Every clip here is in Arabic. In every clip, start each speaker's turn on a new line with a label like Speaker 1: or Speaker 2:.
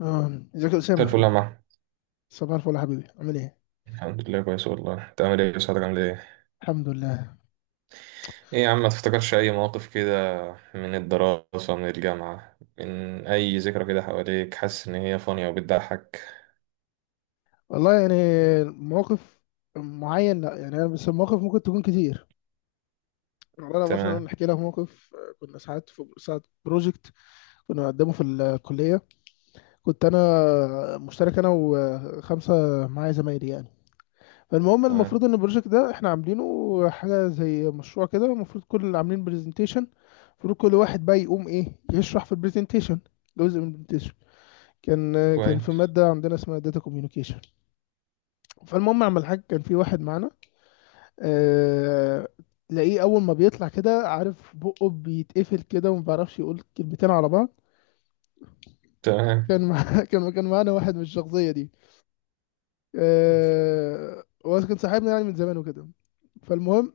Speaker 1: اه، ازيك يا
Speaker 2: مساء الفل
Speaker 1: اسامه؟
Speaker 2: يا محمد.
Speaker 1: صباح الفل يا حبيبي، عامل ايه؟
Speaker 2: الحمد لله كويس والله. انت عامل ايه؟ صحتك عامل ايه؟
Speaker 1: الحمد لله.
Speaker 2: ايه يا عم، ما تفتكرش اي مواقف كده من الدراسة، من الجامعة، من اي ذكرى كده حواليك؟ حاسس ان هي فانية وبتضحك.
Speaker 1: والله يعني موقف معين، لا، يعني انا بس المواقف ممكن تكون كتير. والله انا مثلا
Speaker 2: تمام.
Speaker 1: احكي لك موقف، كنا ساعات في ساعات بروجكت كنا بنقدمه في الكليه. كنت انا مشترك انا وخمسه معايا زمايلي يعني. فالمهم
Speaker 2: تمام.
Speaker 1: المفروض ان البروجكت ده احنا عاملينه حاجه زي مشروع كده، المفروض كل اللي عاملين برزنتيشن المفروض كل واحد بقى يقوم ايه، يشرح في البرزنتيشن جزء من البرزنتيشن. كان في
Speaker 2: كويس.
Speaker 1: مادة عندنا اسمها داتا كوميونيكيشن. فالمهم اعمل حاجة، كان في واحد معانا، آه... تلاقيه اول ما بيطلع كده عارف بقه بيتقفل كده وما بيعرفش يقول كلمتين على بعض.
Speaker 2: تمام.
Speaker 1: كان مع... كان معانا واحد من الشخصية دي. هو كان صاحبنا يعني من زمان وكده. فالمهم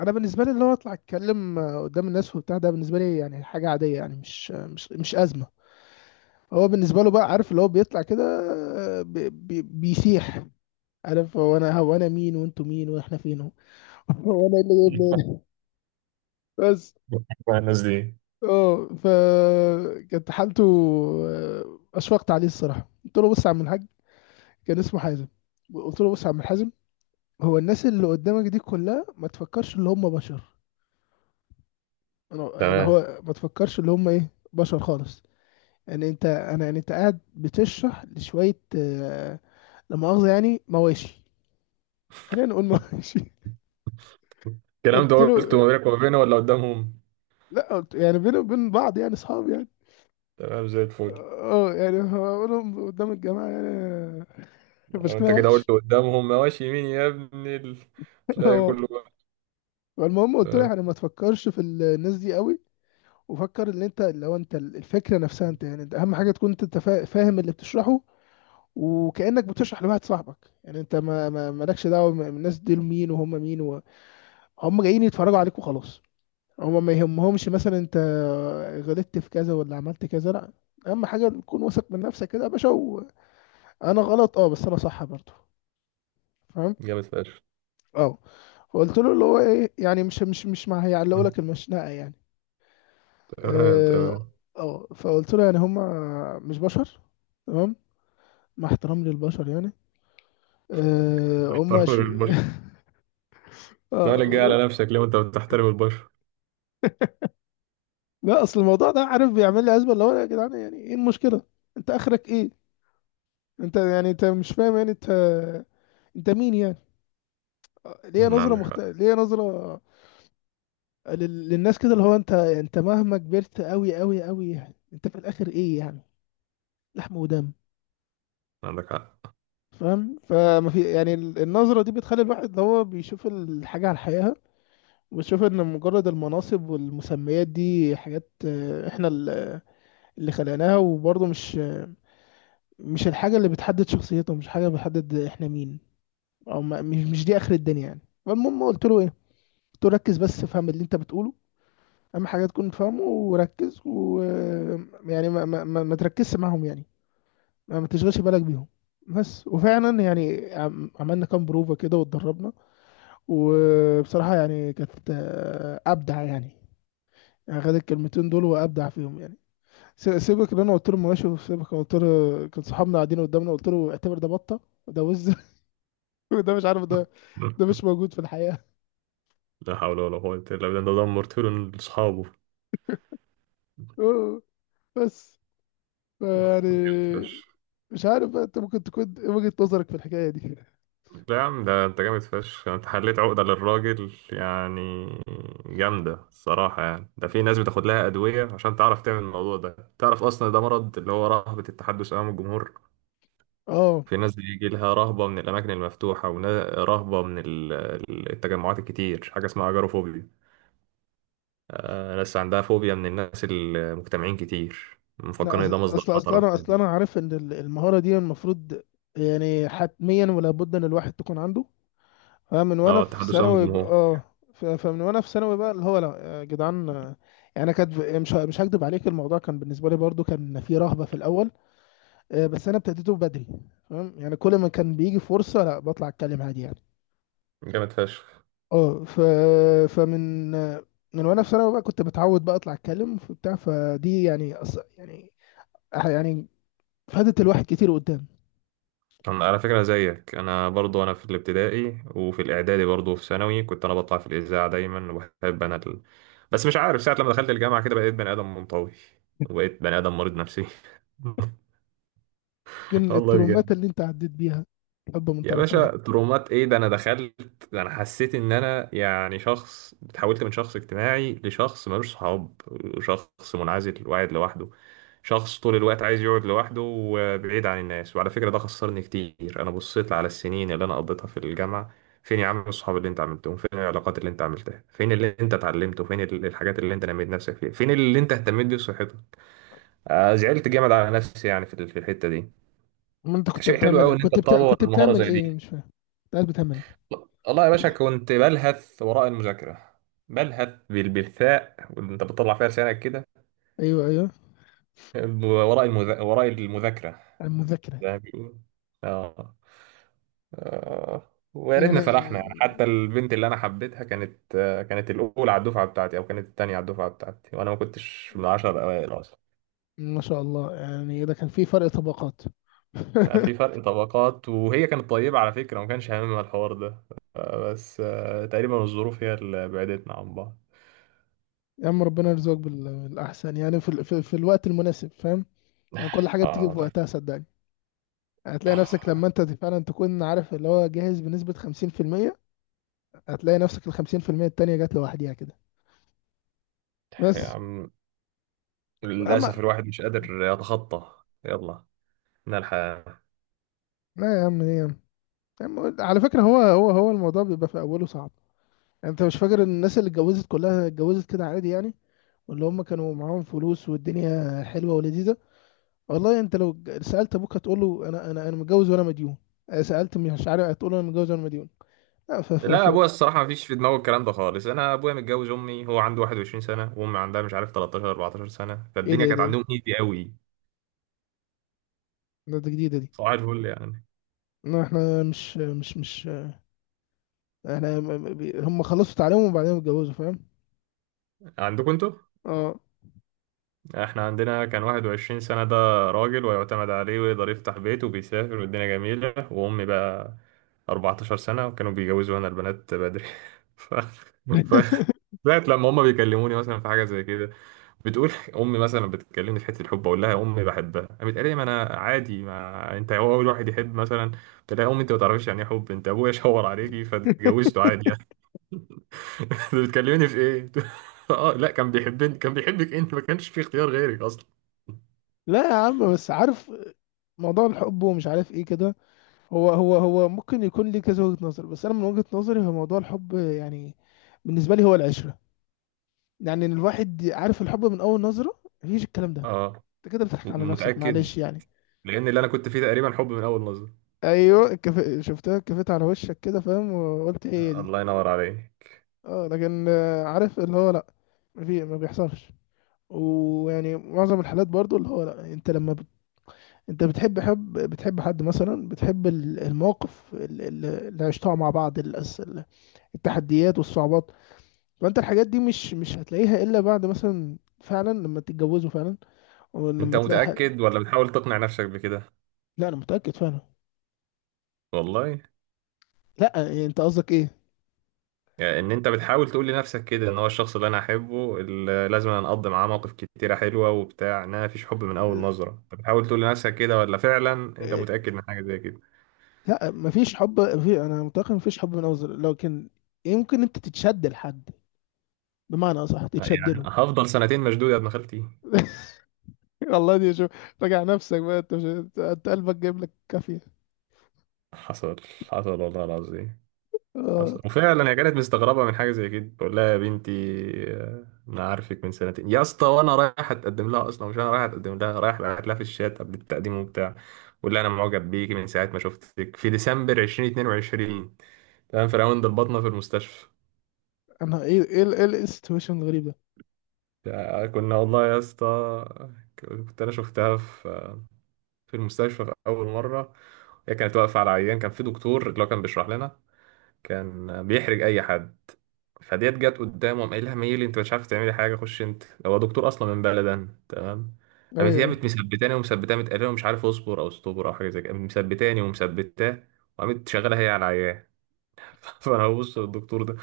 Speaker 1: انا بالنسبه لي، اللي هو اطلع اتكلم قدام الناس وبتاع ده، بالنسبه لي يعني حاجه عاديه، يعني مش ازمه. هو بالنسبه له بقى، عارف اللي هو بيطلع كده، بي بيسيح. عارف هو انا، هو انا مين وانتوا مين واحنا فين، هو هو انا إيه اللي جايبني هنا؟ بس.
Speaker 2: مع الناس دي.
Speaker 1: اه ف كانت حالته، اشفقت عليه الصراحه. قلت له، بص يا عم الحاج، كان اسمه حازم، قلت له بص يا عم الحازم، هو الناس اللي قدامك دي كلها ما تفكرش اللي هم بشر. انا اللي
Speaker 2: تمام.
Speaker 1: هو ما تفكرش اللي هم ايه، بشر خالص. يعني انت انا يعني انت قاعد بتشرح لشويه، لا مؤاخذه يعني، مواشي. خلينا نقول مواشي.
Speaker 2: الكلام ده
Speaker 1: قلت له،
Speaker 2: قلته ما بينك وما بينه ولا قدامهم؟
Speaker 1: لا، قلت يعني بيني وبين بعض يعني، اصحاب يعني.
Speaker 2: تمام زي الفل.
Speaker 1: اه يعني هقولهم قدام الجماعة يعني؟
Speaker 2: لو
Speaker 1: شكلها
Speaker 2: انت كده
Speaker 1: وحش.
Speaker 2: قلت قدامهم ماشي يمين يا ابني تلاقي
Speaker 1: اه،
Speaker 2: كله بقى.
Speaker 1: فالمهم قلت له
Speaker 2: تمام.
Speaker 1: يعني ما تفكرش في الناس دي قوي، وفكر ان انت لو انت الفكرة نفسها، انت يعني انت اهم حاجة تكون انت فاهم اللي بتشرحه. وكأنك بتشرح لواحد صاحبك يعني، انت مالكش دعوة الناس دي مين وهم مين هم جايين يتفرجوا عليك وخلاص. هم ما يهمهمش مثلا انت غلطت في كذا ولا عملت كذا، لا، اهم حاجة تكون واثق من نفسك كده يا باشا. وانا غلط، اه، بس انا صح برضه، فاهم؟
Speaker 2: جامد فشخ.
Speaker 1: اه. فقلت له اللي هو ايه، يعني مش ما هيعلقوا لك المشنقه يعني.
Speaker 2: تمام.
Speaker 1: اه.
Speaker 2: تمام.
Speaker 1: فقلت له يعني، هم مش بشر، تمام، مع احترام للبشر يعني. هم ش...
Speaker 2: لا لا، جاي على
Speaker 1: آه.
Speaker 2: نفسك ليه وانت بتحترم البشر؟
Speaker 1: لا اصل الموضوع ده عارف بيعمل لي ازمه، اللي هو يا جدعان، يعني ايه المشكله، انت اخرك ايه؟ انت يعني، انت مش فاهم يعني انت انت مين يعني؟ ليه نظره
Speaker 2: عندك حق.
Speaker 1: ليه نظره للناس كده، اللي هو انت انت مهما كبرت قوي قوي قوي، يعني انت في الاخر ايه يعني؟ لحم ودم.
Speaker 2: عندك حق.
Speaker 1: فاهم؟ فما في يعني النظرة دي بتخلي الواحد اللي هو بيشوف الحاجة على حقيقها، وبيشوف ان مجرد المناصب والمسميات دي حاجات، احنا اللي خلقناها، وبرضه مش، مش الحاجة اللي بتحدد شخصيته، مش حاجة بتحدد احنا مين، او مش دي اخر الدنيا يعني. فالمهم قلت له ايه، قلت له ركز بس، فهم اللي انت بتقوله، اهم حاجة تكون فاهمه وركز، و يعني ما تركزش معاهم يعني، ما تشغلش بالك بيهم بس. وفعلا يعني، عملنا كام بروفة كده واتدربنا. وبصراحة يعني كانت، أبدع يعني، يعني خد الكلمتين دول وأبدع فيهم يعني. سيبك اللي أنا قلت له، ماشي، وسيبك أنا قلت له، كان صحابنا قاعدين قدامنا، قلت له اعتبر ده بطة، وده وز، وده مش عارف ده، ده
Speaker 2: مم.
Speaker 1: مش موجود في الحياة.
Speaker 2: لا حول ولا قوة إلا بالله، ده دمرت له لأصحابه.
Speaker 1: أوه، بس، يعني
Speaker 2: فشخ.
Speaker 1: مش عارف بقى أنت ممكن تكون إيه وجهة نظرك في الحكاية دي.
Speaker 2: لا يا عم، ده أنت جامد فشخ، أنت حليت عقدة للراجل يعني. جامدة الصراحة يعني. ده في ناس بتاخد لها أدوية عشان تعرف تعمل الموضوع ده، تعرف أصلا ده مرض اللي هو رهبة التحدث أمام الجمهور.
Speaker 1: أه.
Speaker 2: في ناس بيجي لها رهبة من الأماكن المفتوحة ورهبة من التجمعات الكتير، حاجة اسمها أجاروفوبيا. ناس عندها فوبيا من الناس المجتمعين كتير،
Speaker 1: لا،
Speaker 2: مفكرين ان ده
Speaker 1: أص-
Speaker 2: مصدر
Speaker 1: أصل أصل
Speaker 2: خطر
Speaker 1: أنا أصل
Speaker 2: والتهديد.
Speaker 1: أنا عارف إن المهارة دي المفروض، يعني حتميا ولا بد إن الواحد تكون عنده. اه من وانا
Speaker 2: اه،
Speaker 1: في
Speaker 2: التحدث امام
Speaker 1: ثانوي،
Speaker 2: الجمهور.
Speaker 1: فمن وانا في ثانوي بقى اللي هو لا يا جدعان، يعني كانت مش مش هكدب عليك، الموضوع كان بالنسبه لي برضو كان فيه رهبه في الاول، بس انا ابتديته بدري. فاهم؟ يعني كل ما كان بيجي فرصه، لا، بطلع اتكلم عادي يعني.
Speaker 2: جامد فشخ.
Speaker 1: اه ف فمن آه، من وانا في ثانوي بقى كنت متعود بقى اطلع اتكلم وبتاع، فدي يعني يعني يعني فادت الواحد كتير قدام.
Speaker 2: انا على فكره زيك، انا برضو انا في الابتدائي وفي الاعدادي، برضو في ثانوي كنت انا بطلع في الاذاعه دايما وبحب انا بس مش عارف ساعه لما دخلت الجامعه كده بقيت بني ادم منطوي، وبقيت بني ادم مريض نفسي.
Speaker 1: يمكن
Speaker 2: والله
Speaker 1: الترومات
Speaker 2: بجد.
Speaker 1: اللي انت عديت بيها، حب من
Speaker 2: يا
Speaker 1: طرف.
Speaker 2: باشا ترومات ايه؟ ده انا دخلت، ده انا حسيت ان انا يعني شخص اتحولت من شخص اجتماعي لشخص ملوش صحاب، شخص منعزل وقاعد لوحده، شخص طول الوقت عايز يقعد لوحده وبعيد عن الناس. وعلى فكرة ده خسرني كتير. انا بصيت على السنين اللي انا قضيتها في الجامعة، فين يا عم الصحاب اللي انت عملتهم؟ فين العلاقات اللي انت عملتها؟ فين اللي انت اتعلمته؟ فين الحاجات اللي انت نميت نفسك فيها؟ فين اللي انت اهتميت بيه بصحتك؟ زعلت جامد على نفسي يعني في في الحتة دي.
Speaker 1: ما انت كنت
Speaker 2: شيء حلو
Speaker 1: بتعمل إيه؟
Speaker 2: قوي ان انت تطور
Speaker 1: كنت
Speaker 2: مهارة
Speaker 1: بتعمل
Speaker 2: زي دي.
Speaker 1: ايه مش فاهم، انت قاعد بتعمل ايه؟
Speaker 2: والله يا باشا كنت بلهث وراء المذاكرة، بلهث بالثاء وانت بتطلع فيها لسانك كده،
Speaker 1: ايوه، ايوه،
Speaker 2: وراء المذاكرة،
Speaker 1: المذاكره.
Speaker 2: زي ما بيقولوا. اه. ويا
Speaker 1: يعني
Speaker 2: ريتنا فرحنا يعني. حتى البنت اللي انا حبيتها كانت، كانت الاولى على الدفعه بتاعتي، او كانت الثانيه على الدفعه بتاعتي، وانا ما كنتش من العشر الاوائل اصلا.
Speaker 1: ما شاء الله، يعني ده كان في فرق طبقات.
Speaker 2: في فرق طبقات، وهي كانت طيبه على فكره وما كانش هاممها الحوار ده. آه، بس آه، تقريبا الظروف هي اللي بعدتنا عن بعض.
Speaker 1: يا عم ربنا يرزقك بالاحسن يعني، في الوقت المناسب، فاهم؟ يعني كل حاجه بتيجي في
Speaker 2: آه.
Speaker 1: وقتها صدقني. هتلاقي نفسك لما انت فعلا تكون عارف اللي هو جاهز بنسبه 50%، هتلاقي نفسك ال 50% التانيه جات لوحديها كده
Speaker 2: يا
Speaker 1: بس.
Speaker 2: عم،
Speaker 1: اما،
Speaker 2: للأسف الواحد مش قادر يتخطى. يلا نلحق.
Speaker 1: لا يا عم، ايه يا عم؟ يا عم، على فكره، هو الموضوع بيبقى في اوله صعب. انت مش فاكر ان الناس اللي اتجوزت كلها اتجوزت كده عادي يعني، واللي هم كانوا معاهم فلوس والدنيا حلوه ولذيذه. والله انت لو سالت ابوك هتقول له انا متجوز وانا مديون، اه، سالت مش عارف هتقول له انا متجوز وانا مديون. لا ف ف
Speaker 2: لا،
Speaker 1: ف
Speaker 2: أبويا الصراحة مفيش في دماغه الكلام ده خالص. أنا أبويا متجوز أمي هو عنده 21 سنة، وأمي عندها مش عارف 13 14 سنة،
Speaker 1: ايه ده،
Speaker 2: فالدنيا
Speaker 1: ايه
Speaker 2: كانت
Speaker 1: ده، ايه ده؟
Speaker 2: عندهم إيزي قوي.
Speaker 1: ده جديده دي.
Speaker 2: صباح الفل يعني.
Speaker 1: لا احنا مش احنا هم خلصوا تعليمهم وبعدين اتجوزوا، فاهم؟
Speaker 2: عندكم أنتوا؟
Speaker 1: اه.
Speaker 2: إحنا عندنا كان 21 سنة ده راجل، ويعتمد عليه ويقدر يفتح بيت وبيسافر والدنيا جميلة. وأمي بقى 14 سنة، وكانوا بيجوزوا هنا البنات بدري. ف... ف... لغاية لما هما بيكلموني مثلا في حاجة زي كده، بتقول. امي مثلا بتكلمني في حته الحب، اقول لها يا امي بحبها، قامت قالت لي ما انا عادي، ما انت هو اول واحد يحب مثلا. قلت لها يا امي انت ما تعرفيش يعني ايه حب، انت ابويا شاور عليكي فاتجوزته عادي يعني. انت بتكلمني في ايه؟ اه لا، كان بيحبني. كان بيحبك، انت ما كانش في اختيار غيرك اصلا.
Speaker 1: لا يا عم، بس عارف موضوع الحب ومش عارف ايه كده، هو ممكن يكون ليه كذا وجهة نظر، بس انا من وجهة نظري هو موضوع الحب يعني، بالنسبة لي هو العشرة. يعني إن الواحد عارف الحب من اول نظرة، مفيش الكلام ده،
Speaker 2: اه،
Speaker 1: انت كده بتضحك على نفسك،
Speaker 2: متاكد؟
Speaker 1: معلش يعني.
Speaker 2: لان اللي انا كنت فيه تقريبا حب من اول نظره.
Speaker 1: ايوه، شفتها كفيت على وشك كده فاهم وقلت هي دي.
Speaker 2: الله ينور عليك.
Speaker 1: اه لكن، عارف اللي هو لا، ما بيحصلش. ويعني معظم الحالات برضو اللي هو لا، انت انت بتحب حب، بتحب حد مثلا، بتحب المواقف اللي عشتها مع بعض، التحديات والصعوبات. فانت الحاجات دي مش هتلاقيها الا بعد مثلا فعلا لما تتجوزوا فعلا، او
Speaker 2: انت
Speaker 1: لما تلاقي
Speaker 2: متاكد ولا بتحاول تقنع نفسك بكده؟
Speaker 1: لا انا متاكد فعلا.
Speaker 2: والله.
Speaker 1: لا يعني انت قصدك ايه؟
Speaker 2: يعني ان انت بتحاول تقول لنفسك كده ان هو الشخص اللي انا احبه اللي لازم انا اقضي معاه مواقف كتيره حلوه وبتاع، ان انا مفيش حب من اول نظره، بتحاول تقول لنفسك كده ولا فعلا انت
Speaker 1: إيه،
Speaker 2: متاكد من حاجه زي كده؟
Speaker 1: لا مفيش حب، في، انا متاكد مفيش حب من اول لكن يمكن انت تتشد لحد، بمعنى اصح
Speaker 2: لا،
Speaker 1: تتشد
Speaker 2: يعني
Speaker 1: له.
Speaker 2: هفضل سنتين مشدود يا ابن خالتي؟
Speaker 1: والله دي شوف، راجع نفسك بقى، انت مش انت أنت قلبك جايب لك كافيه.
Speaker 2: حصل. حصل والله العظيم. حصل،
Speaker 1: اه.
Speaker 2: وفعلا هي كانت مستغربه من حاجه زي كده. بقول لها يا بنتي، انا عارفك من سنتين يا اسطى، وانا رايح اتقدم لها اصلا. مش انا رايح اتقدم لها، رايح بعت لها في الشات قبل التقديم وبتاع. بقول لها انا معجب بيكي من ساعه ما شفتك في ديسمبر 2022. تمام، في راوند البطنه في المستشفى.
Speaker 1: انا ايه، ايه ايه السيتويشن الغريب ده؟
Speaker 2: كنا والله يا اسطى، كنت انا شفتها في المستشفى في اول مره. هي كانت واقفه على عيان كان في دكتور اللي هو كان بيشرح لنا، كان بيحرج اي حد. فديت جت قدامه، قام قايلها ميلي، انت مش عارف تعملي حاجه، خش انت. هو دكتور اصلا من بلدن. تمام.
Speaker 1: ايوه،
Speaker 2: قامت هي
Speaker 1: أيوة.
Speaker 2: قامت مثبتاني ومثبتاني متقلقه ومش عارف اصبر او استبر او حاجه زي كده. قامت مثبتاني ومثبتاه، وقامت شغاله هي على العيان. فانا ببص للدكتور ده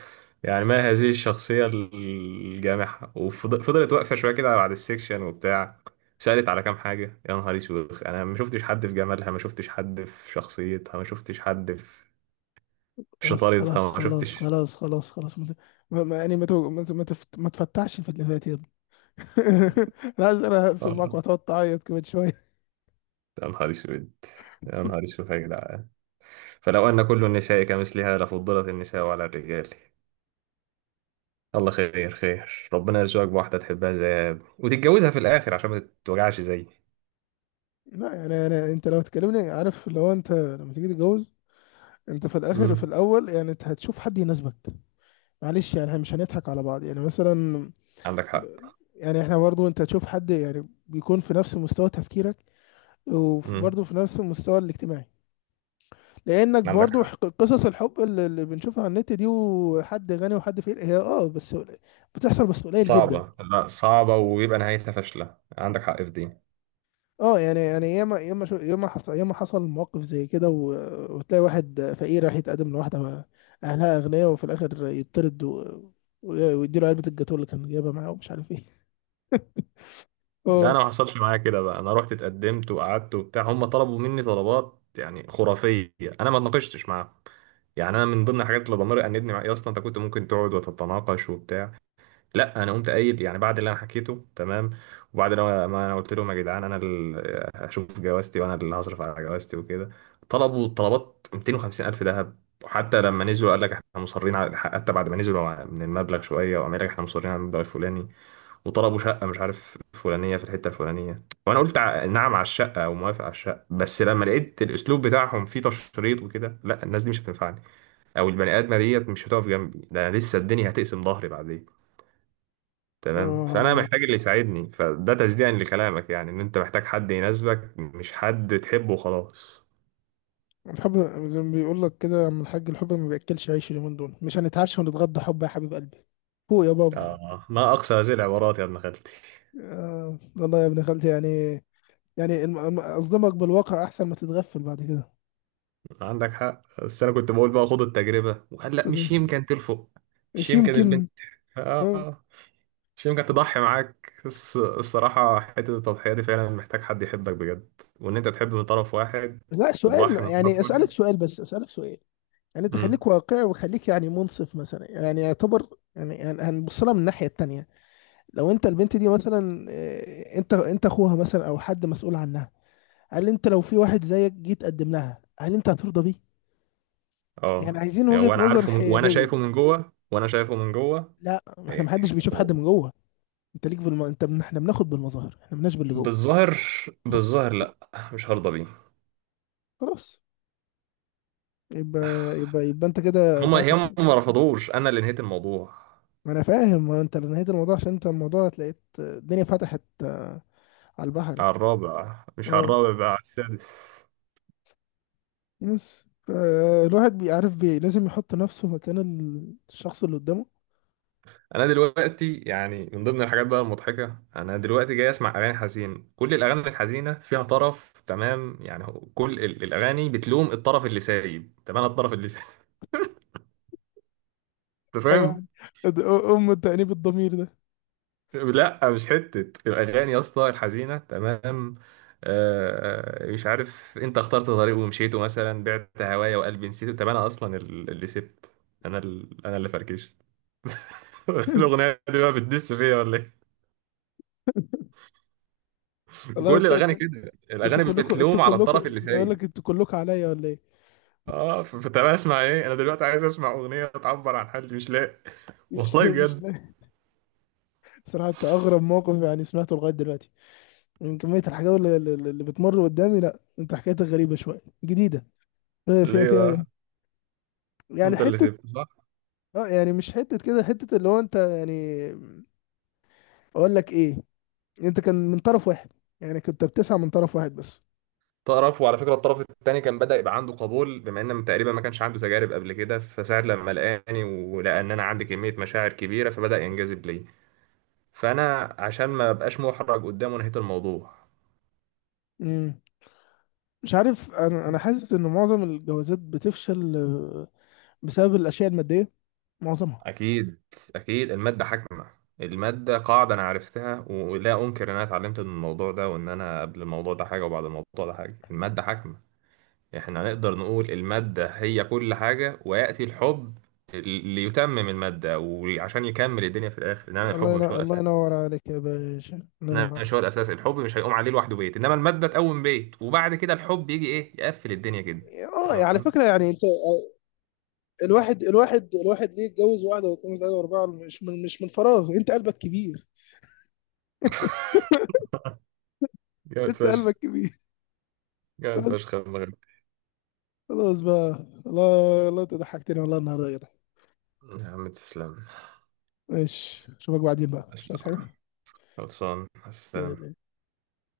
Speaker 2: يعني، ما هذه الشخصيه الجامحه! وفضلت واقفه شويه كده بعد السكشن وبتاع. سألت على كام حاجة، يا نهار اسود، انا ما شفتش حد في جمالها، ما شفتش حد في شخصيتها، ما شفتش حد في
Speaker 1: بس، خلاص
Speaker 2: شطارتها، ما
Speaker 1: خلاص
Speaker 2: شفتش.
Speaker 1: خلاص خلاص خلاص، ما ت- ما- ما- يعني ما تو- ما ت- ما تفت- ما تفتحش في اللي فات. انا عايز، انا هقفل معاك
Speaker 2: اه.
Speaker 1: وهتقعد تعيط كمان شويه.
Speaker 2: يا نهار اسود، يا نهار اسود يا جدعان، فلو ان كل النساء كمثلها لفضلت النساء على الرجال. الله خير خير، ربنا يرزقك بواحده تحبها زي يا ابني وتتجوزها في الاخر عشان ما تتوجعش زيي.
Speaker 1: لا يعني انا، انت لو تكلمني، عارف لو انت لما تيجي تتجوز، انت في الاخر في
Speaker 2: امم.
Speaker 1: الاول يعني انت هتشوف حد يناسبك، معلش يعني احنا مش هنضحك على بعض يعني، مثلا
Speaker 2: عندك حق.
Speaker 1: يعني احنا برضو انت تشوف حد يعني بيكون في نفس مستوى تفكيرك،
Speaker 2: امم.
Speaker 1: وبرضو في نفس المستوى الاجتماعي. لانك
Speaker 2: عندك
Speaker 1: برضو،
Speaker 2: حق.
Speaker 1: قصص الحب اللي بنشوفها على النت دي، وحد غني وحد فقير، هي اه بس بتحصل، بس قليل جدا.
Speaker 2: صعبه، لا صعبه ويبقى نهايتها فاشله، عندك حق في دي.
Speaker 1: اه يعني، ياما ياما شو، ياما حصل مواقف زي كده، وتلاقي واحد فقير راح يتقدم لواحدة أهلها أغنياء، وفي الآخر يطرد ويديله علبة الجاتوه اللي كان جايبها معاه ومش عارف ايه.
Speaker 2: لا،
Speaker 1: اه.
Speaker 2: انا ما حصلش معايا كده بقى. انا رحت اتقدمت وقعدت وبتاع، هم طلبوا مني طلبات يعني خرافيه. انا ما اتناقشتش معاهم يعني. انا من ضمن الحاجات اللي ضميري انبني مع، يا اسطى انت كنت ممكن تقعد وتتناقش وبتاع، لا انا قمت قايل يعني بعد اللي انا حكيته. تمام. وبعد ما انا قلت لهم يا جدعان انا اللي هشوف جوازتي وانا اللي هصرف على جوازتي وكده، طلبوا طلبات 250 الف ذهب. وحتى لما نزلوا قال لك احنا مصرين على، حتى بعد ما نزلوا من المبلغ شويه وقام قال لك احنا مصرين على المبلغ الفلاني. وطلبوا شقه مش عارف فلانيه في الحته الفلانيه، وانا قلت نعم على الشقه وموافق على الشقه. بس لما لقيت الاسلوب بتاعهم فيه تشريط وكده، لا، الناس دي مش هتنفعني، او البني ادمه ديت مش هتقف جنبي، ده انا لسه الدنيا هتقسم ظهري بعدين. تمام. فانا
Speaker 1: اه،
Speaker 2: محتاج اللي يساعدني، فده تصديقا لكلامك يعني ان انت محتاج حد يناسبك، مش حد تحبه وخلاص.
Speaker 1: الحب زي ما بيقول لك كده يا عم الحاج، الحب ما بياكلش عيش. اليومين دول مش هنتعشى ونتغدى حب يا حبيب قلبي، فوق يا بابا.
Speaker 2: آه ما اقصى هذه العبارات يا ابن خالتي.
Speaker 1: والله يا ابن خالتي، يعني يعني اصدمك بالواقع احسن ما تتغفل بعد كده.
Speaker 2: عندك حق. بس انا كنت بقول بقى خد التجربة، وقال لا
Speaker 1: خد،
Speaker 2: مش يمكن تلفق، مش
Speaker 1: مش
Speaker 2: يمكن البنت،
Speaker 1: يمكن. اه،
Speaker 2: آه، مش يمكن تضحي معاك. الصراحة حتة التضحية دي فعلا محتاج حد يحبك بجد، وان انت تحب من طرف واحد
Speaker 1: لا سؤال،
Speaker 2: وتضحي من
Speaker 1: يعني
Speaker 2: طرف
Speaker 1: اسالك
Speaker 2: واحد.
Speaker 1: سؤال، بس اسالك سؤال. يعني انت
Speaker 2: امم.
Speaker 1: خليك واقعي وخليك يعني منصف، مثلا يعني يعتبر يعني، يعني هنبص لها من الناحيه التانيه. لو انت البنت دي مثلا، انت انت اخوها مثلا او حد مسؤول عنها، هل انت لو في واحد زيك جيت تقدم لها هل انت هترضى بيه؟ يعني
Speaker 2: اه
Speaker 1: عايزين
Speaker 2: يعني
Speaker 1: وجهه
Speaker 2: وانا
Speaker 1: نظر
Speaker 2: عارفه وانا
Speaker 1: حياديه.
Speaker 2: شايفه من جوه، وانا شايفه من جوه.
Speaker 1: لا ما احنا محدش بيشوف حد من جوه، انت ليك انت احنا بناخد بالمظاهر، احنا مالناش باللي جوه.
Speaker 2: بالظاهر. بالظاهر لا، مش هرضى بيه.
Speaker 1: خلاص. يبقى، يبقى انت كده
Speaker 2: هما
Speaker 1: بتاعتك.
Speaker 2: هم ما رفضوش، انا اللي نهيت الموضوع.
Speaker 1: ما انا فاهم، ما انت اللي نهيت الموضوع عشان انت الموضوع تلاقيت الدنيا فتحت، على البحري.
Speaker 2: على الرابع، مش على
Speaker 1: اه
Speaker 2: الرابع بقى، على السادس.
Speaker 1: بس، الواحد بيعرف لازم يحط نفسه مكان الشخص اللي قدامه.
Speaker 2: انا دلوقتي يعني من ضمن الحاجات بقى المضحكه، انا دلوقتي جاي اسمع اغاني حزين. كل الاغاني الحزينه فيها طرف، تمام يعني، كل الاغاني بتلوم الطرف اللي سايب، تمام. الطرف اللي سايب. انت
Speaker 1: ايوه،
Speaker 2: فاهم.
Speaker 1: أد- ام التأنيب الضمير ده.
Speaker 2: لا مش حتة الأغاني يا اسطى الحزينة. تمام. مش عارف، أنت اخترت طريق ومشيته مثلا، بعت هوايا وقلبي نسيته. طب أنا أصلا اللي سبت. أنا اللي فركشت. الأغنية دي بقى بتدس فيا ولا إيه؟
Speaker 1: والله
Speaker 2: كل
Speaker 1: انتوا
Speaker 2: الأغاني
Speaker 1: انتوا
Speaker 2: كده،
Speaker 1: انتوا
Speaker 2: الأغاني
Speaker 1: كلكم،
Speaker 2: بتلوم على الطرف اللي
Speaker 1: بقول
Speaker 2: سايب.
Speaker 1: لك انتوا كلكم عليا ولا ايه؟
Speaker 2: اه، فطب اسمع ايه؟ انا دلوقتي عايز اسمع اغنيه تعبر عن حالي مش لاقي.
Speaker 1: مش
Speaker 2: والله
Speaker 1: مش،
Speaker 2: بجد.
Speaker 1: صراحة انت اغرب موقف يعني سمعته لغاية دلوقتي، من كمية الحاجات اللي بتمر قدامي، لا انت حكايتك غريبة شوية جديدة
Speaker 2: ليه
Speaker 1: فيها
Speaker 2: بقى؟
Speaker 1: يعني
Speaker 2: انت اللي
Speaker 1: حتة.
Speaker 2: سبت.
Speaker 1: اه يعني مش حتة كده، حتة اللي هو انت يعني، اقول لك ايه، انت كان من طرف واحد، يعني كنت بتسعى من طرف واحد بس.
Speaker 2: طرف، وعلى فكره الطرف الثاني كان بدأ يبقى عنده قبول، بما ان تقريبا ما كانش عنده تجارب قبل كده، فساعة لما لقاني ولقى ان انا عندي كميه مشاعر كبيره فبدأ ينجذب لي. فانا عشان ما ابقاش محرج قدامه نهيت الموضوع.
Speaker 1: امم. مش عارف، انا حاسس ان معظم الجوازات بتفشل، بسبب الاشياء المادية، معظمها.
Speaker 2: اكيد. اكيد الماده حاكمه. الماده قاعده انا عرفتها، ولا انكر ان انا اتعلمت من الموضوع ده، وان انا قبل الموضوع ده حاجه وبعد الموضوع ده حاجه. الماده حاكمه. احنا نقدر نقول الماده هي كل حاجه، ويأتي الحب ليتمم المادة وعشان يكمل الدنيا في الآخر، إنما الحب
Speaker 1: الله
Speaker 2: مش هو
Speaker 1: ينور، الله
Speaker 2: الأساس.
Speaker 1: ينور عليك يا باشا، الله ينور عليك.
Speaker 2: ماشي هو الاساس، الحب مش هيقوم عليه لوحده بيت، انما الماده تقوم بيت وبعد كده الحب يجي ايه يقفل الدنيا كده.
Speaker 1: اه، على
Speaker 2: تمام.
Speaker 1: فكرة يعني انت، الواحد ليه يتجوز واحدة واثنين وثلاثة وأربعة؟ مش من فراغ، انت قلبك كبير،
Speaker 2: جامد
Speaker 1: انت
Speaker 2: فشخ.
Speaker 1: قلبك كبير.
Speaker 2: جامد
Speaker 1: بس،
Speaker 2: فشخ يا ابن غالي.
Speaker 1: خلاص بقى. الله الله، انت ضحكتني والله النهارده يا جدع.
Speaker 2: يا عم تسلم.
Speaker 1: ماشي اشوفك بعدين بقى،
Speaker 2: ما
Speaker 1: مش
Speaker 2: شاء
Speaker 1: عايز
Speaker 2: الله.
Speaker 1: حاجة.
Speaker 2: خلصان السلام.